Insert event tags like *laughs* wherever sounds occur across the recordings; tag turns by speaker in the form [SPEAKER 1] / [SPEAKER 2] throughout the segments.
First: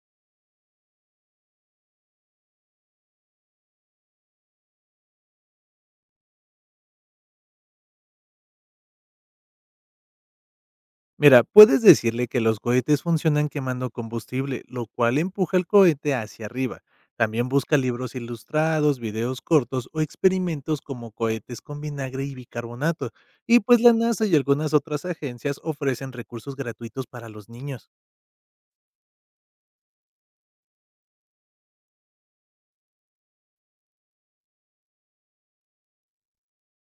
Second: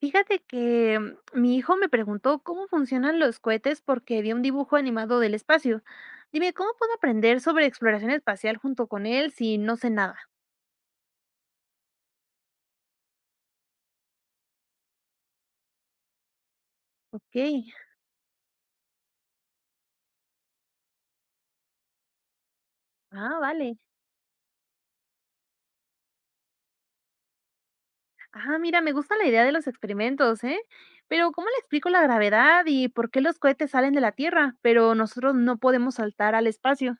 [SPEAKER 1] Fíjate que mi hijo me preguntó cómo funcionan los cohetes porque vi un dibujo animado del espacio. Dime, ¿cómo puedo aprender sobre exploración espacial junto con él si no sé nada?
[SPEAKER 2] Mira, puedes decirle que los cohetes funcionan quemando combustible, lo cual empuja el cohete hacia arriba.
[SPEAKER 1] Ok,
[SPEAKER 2] También busca libros ilustrados, videos cortos o experimentos como cohetes con vinagre y bicarbonato.
[SPEAKER 1] ah,
[SPEAKER 2] Y
[SPEAKER 1] vale.
[SPEAKER 2] pues la NASA y algunas otras agencias ofrecen recursos gratuitos para los niños.
[SPEAKER 1] Ah, mira, me gusta la idea de los experimentos, ¿eh? Pero ¿cómo le explico la gravedad y por qué los cohetes salen de la Tierra, pero nosotros no podemos saltar al espacio?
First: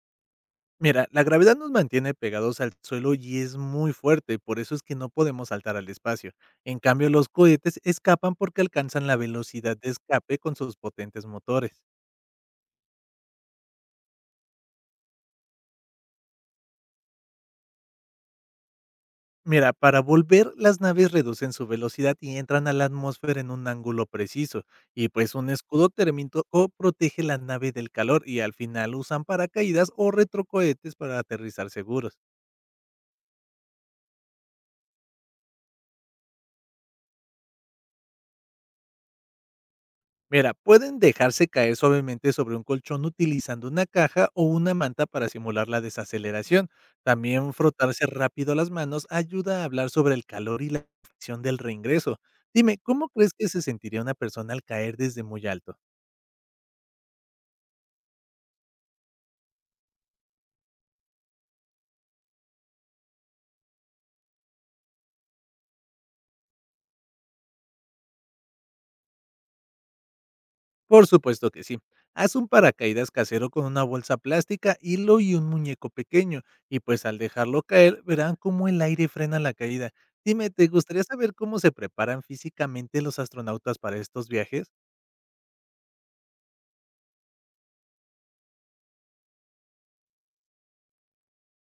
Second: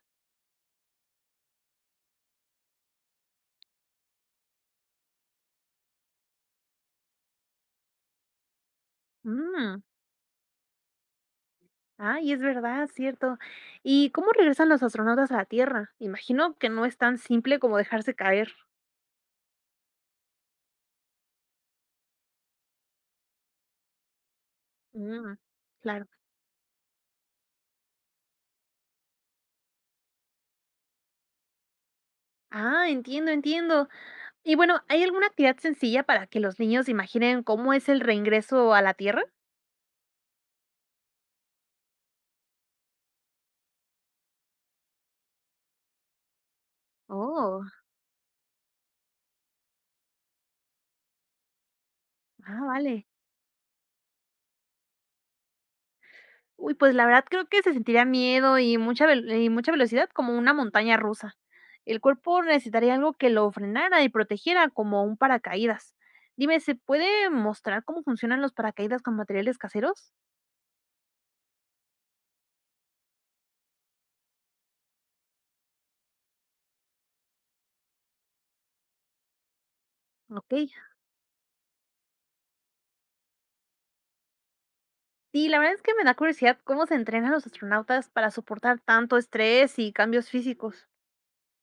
[SPEAKER 2] Mira, la gravedad nos mantiene pegados al suelo y es muy fuerte, por eso es que no podemos saltar al espacio. En cambio, los cohetes escapan porque alcanzan la velocidad
[SPEAKER 1] Mm,
[SPEAKER 2] de escape con sus potentes motores.
[SPEAKER 1] ay, es verdad, cierto. ¿Y cómo regresan los astronautas a la Tierra? Imagino que no es tan simple como dejarse caer.
[SPEAKER 2] Mira, para volver, las naves reducen su velocidad y entran a la atmósfera en un ángulo preciso, y pues
[SPEAKER 1] Mm,
[SPEAKER 2] un escudo
[SPEAKER 1] claro.
[SPEAKER 2] térmico protege la nave del calor y al final usan paracaídas o retrocohetes para aterrizar seguros.
[SPEAKER 1] Ah, entiendo, entiendo. Y bueno, ¿hay alguna actividad sencilla para que los niños imaginen cómo es el reingreso a la Tierra?
[SPEAKER 2] Mira, pueden dejarse caer suavemente sobre un colchón utilizando una caja o una manta para simular la desaceleración. También
[SPEAKER 1] Oh,
[SPEAKER 2] frotarse rápido las manos ayuda a hablar sobre el calor y la acción del reingreso.
[SPEAKER 1] ah,
[SPEAKER 2] Dime,
[SPEAKER 1] vale.
[SPEAKER 2] ¿cómo crees que se sentiría una persona al caer desde muy alto?
[SPEAKER 1] Uy, pues la verdad creo que se sentiría miedo y mucha velocidad como una montaña rusa. El cuerpo necesitaría algo que lo frenara y protegiera como un paracaídas. Dime, ¿se puede mostrar cómo funcionan los paracaídas con materiales caseros?
[SPEAKER 2] Por supuesto que sí. Haz un paracaídas casero con una bolsa plástica, hilo y un muñeco pequeño. Y pues al dejarlo caer, verán cómo el aire frena la caída. Dime,
[SPEAKER 1] Ok.
[SPEAKER 2] ¿te gustaría saber cómo se preparan físicamente los astronautas para estos viajes?
[SPEAKER 1] Sí, la verdad es que me da curiosidad cómo se entrenan los astronautas para soportar tanto estrés y cambios físicos.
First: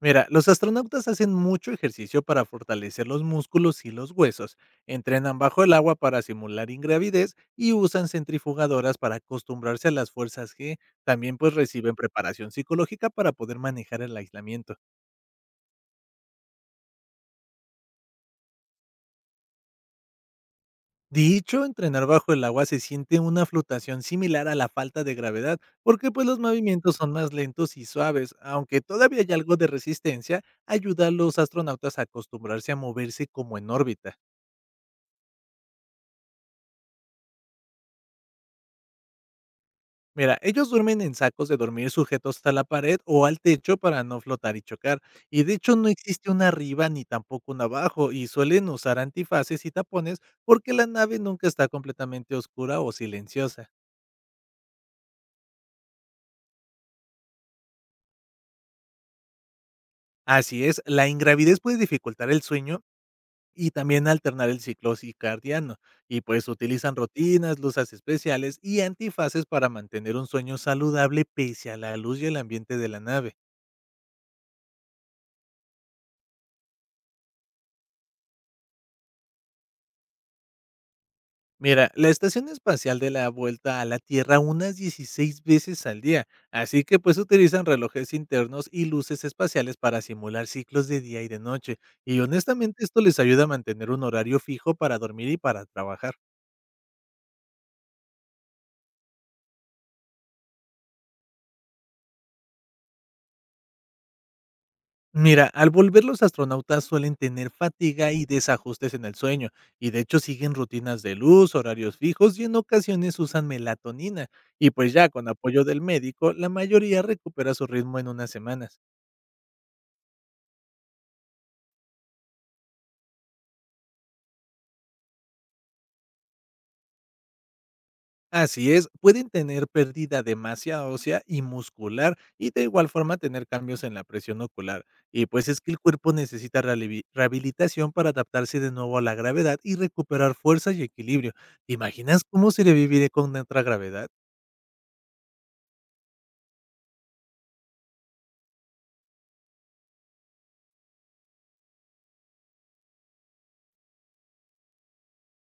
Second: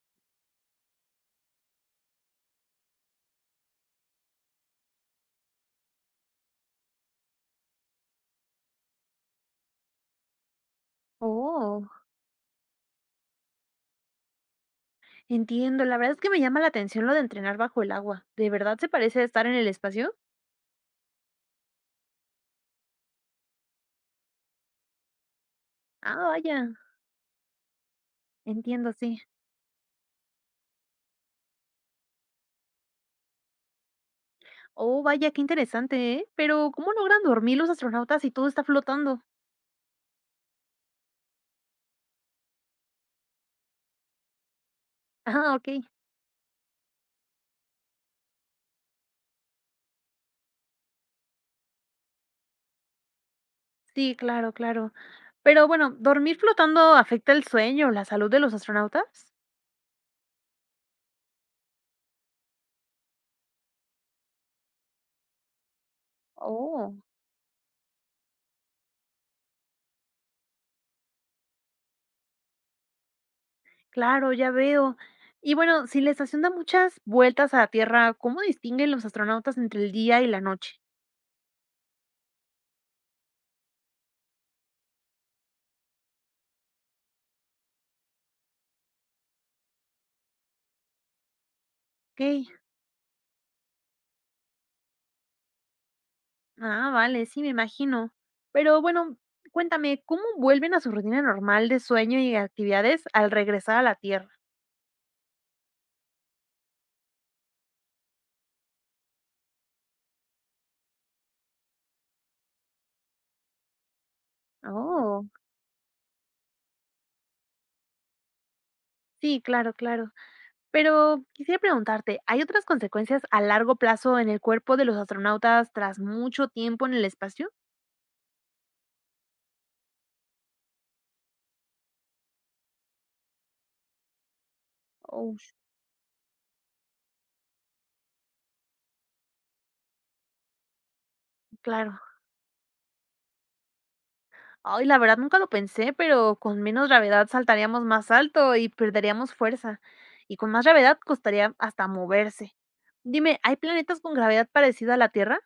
[SPEAKER 2] Mira, los astronautas hacen mucho ejercicio para fortalecer los músculos y los huesos, entrenan bajo el agua para simular ingravidez y usan centrifugadoras para acostumbrarse a las fuerzas G. También pues
[SPEAKER 1] Oh.
[SPEAKER 2] reciben preparación psicológica para poder manejar el aislamiento.
[SPEAKER 1] Entiendo, la verdad es que me llama la atención lo de entrenar bajo el agua. ¿De verdad se parece a estar en el espacio?
[SPEAKER 2] Dicho, entrenar bajo el agua se siente una flotación similar a la falta de gravedad, porque
[SPEAKER 1] Ah,
[SPEAKER 2] pues los
[SPEAKER 1] vaya,
[SPEAKER 2] movimientos son más lentos y suaves, aunque
[SPEAKER 1] entiendo,
[SPEAKER 2] todavía
[SPEAKER 1] sí.
[SPEAKER 2] hay algo de resistencia, ayuda a los astronautas a acostumbrarse a moverse como en órbita.
[SPEAKER 1] Oh, vaya, qué interesante, ¿eh? Pero, ¿cómo logran dormir los astronautas si todo está flotando? *laughs*
[SPEAKER 2] Mira, ellos duermen en sacos de dormir sujetos a la pared o al techo para no flotar y chocar, y de
[SPEAKER 1] Ah,
[SPEAKER 2] hecho
[SPEAKER 1] ok.
[SPEAKER 2] no existe una arriba ni tampoco una abajo, y suelen usar antifaces y tapones porque la nave nunca está completamente oscura o silenciosa.
[SPEAKER 1] Sí, claro, claro. Pero bueno, ¿dormir flotando afecta el sueño, la salud de los astronautas?
[SPEAKER 2] Así es, la ingravidez puede dificultar el sueño y también alternar el ciclo circadiano. Y pues utilizan
[SPEAKER 1] Oh,
[SPEAKER 2] rutinas, luces especiales y antifaces para mantener un sueño saludable pese a la luz y el ambiente de la nave.
[SPEAKER 1] claro, ya veo. Y bueno, si la estación da muchas vueltas a la Tierra, ¿cómo distinguen los astronautas entre el día y la noche?
[SPEAKER 2] Mira, la estación espacial de la vuelta a la Tierra unas 16 veces al día, así que pues utilizan relojes internos y luces espaciales para simular ciclos de día y de noche. Y
[SPEAKER 1] Ok.
[SPEAKER 2] honestamente esto les ayuda a mantener un horario fijo para dormir y para trabajar.
[SPEAKER 1] Ah, vale, sí, me imagino. Pero bueno, cuéntame, ¿cómo vuelven a su rutina normal de sueño y actividades al regresar a la Tierra?
[SPEAKER 2] Mira, al volver los astronautas suelen tener fatiga y desajustes en el sueño, y de hecho siguen rutinas de luz, horarios fijos y en ocasiones usan melatonina. Y pues ya con
[SPEAKER 1] Oh,
[SPEAKER 2] apoyo del médico, la mayoría recupera su ritmo en unas semanas.
[SPEAKER 1] sí, claro, claro. Pero quisiera preguntarte, ¿hay otras consecuencias a largo plazo en el cuerpo de los astronautas tras mucho tiempo en el espacio?
[SPEAKER 2] Así es, pueden tener pérdida de masa ósea y muscular y de igual forma tener cambios en la presión ocular. Y
[SPEAKER 1] Oh,
[SPEAKER 2] pues es que el cuerpo necesita rehabilitación para adaptarse de nuevo a la gravedad y recuperar fuerza y equilibrio. ¿Te
[SPEAKER 1] claro.
[SPEAKER 2] imaginas cómo sería vivir con otra gravedad?
[SPEAKER 1] Ay, la verdad nunca lo pensé, pero con menos gravedad saltaríamos más alto y perderíamos fuerza. Y con más gravedad costaría hasta moverse. Dime, ¿hay planetas con gravedad parecida a la Tierra?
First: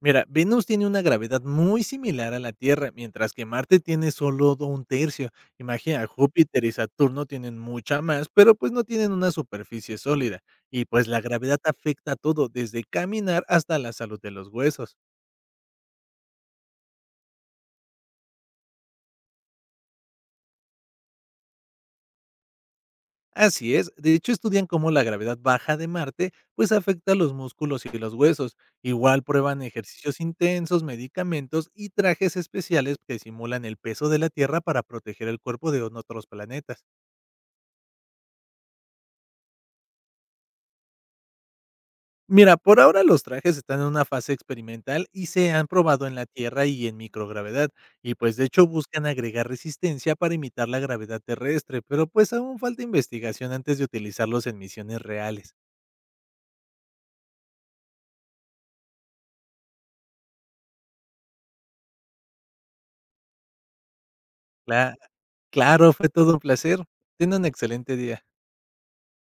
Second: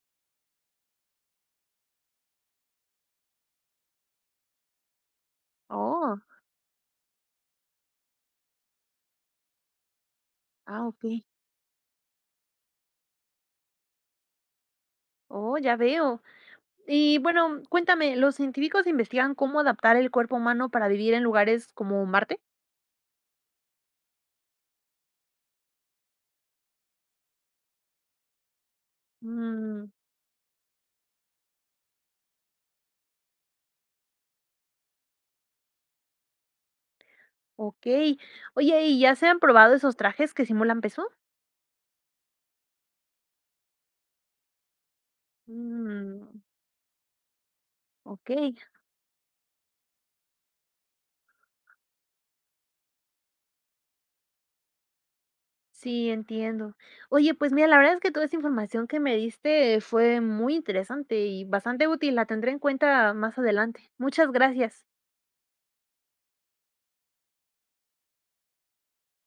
[SPEAKER 2] Mira, Venus tiene una gravedad muy similar a la Tierra, mientras que Marte tiene solo un tercio. Imagina,
[SPEAKER 1] Oh.
[SPEAKER 2] Júpiter y Saturno tienen mucha más, pero pues no tienen una superficie sólida. Y
[SPEAKER 1] Ah,
[SPEAKER 2] pues la
[SPEAKER 1] okey.
[SPEAKER 2] gravedad afecta todo, desde caminar hasta la salud de los huesos.
[SPEAKER 1] Oh, ya veo. Y bueno, cuéntame, ¿los científicos investigan cómo adaptar el cuerpo humano para vivir en lugares como Marte?
[SPEAKER 2] Así es, de hecho estudian cómo la gravedad baja de Marte pues afecta los músculos y los huesos. Igual prueban
[SPEAKER 1] Mm,
[SPEAKER 2] ejercicios intensos, medicamentos y trajes especiales que simulan el peso de la Tierra para proteger el cuerpo de otros planetas.
[SPEAKER 1] okey. Oye, ¿y ya se han probado esos trajes que simulan peso?
[SPEAKER 2] Mira, por ahora los trajes están en una fase experimental y se han probado en la
[SPEAKER 1] Mm,
[SPEAKER 2] Tierra y en microgravedad, y pues de
[SPEAKER 1] okey.
[SPEAKER 2] hecho buscan agregar resistencia para imitar la gravedad terrestre, pero pues aún falta investigación antes de utilizarlos en misiones reales.
[SPEAKER 1] Sí, entiendo. Oye, pues mira, la verdad es que toda esa información que me diste fue muy interesante y bastante útil. La tendré en cuenta más adelante. Muchas gracias.
[SPEAKER 2] Cla- claro, fue todo un placer. Ten un excelente día.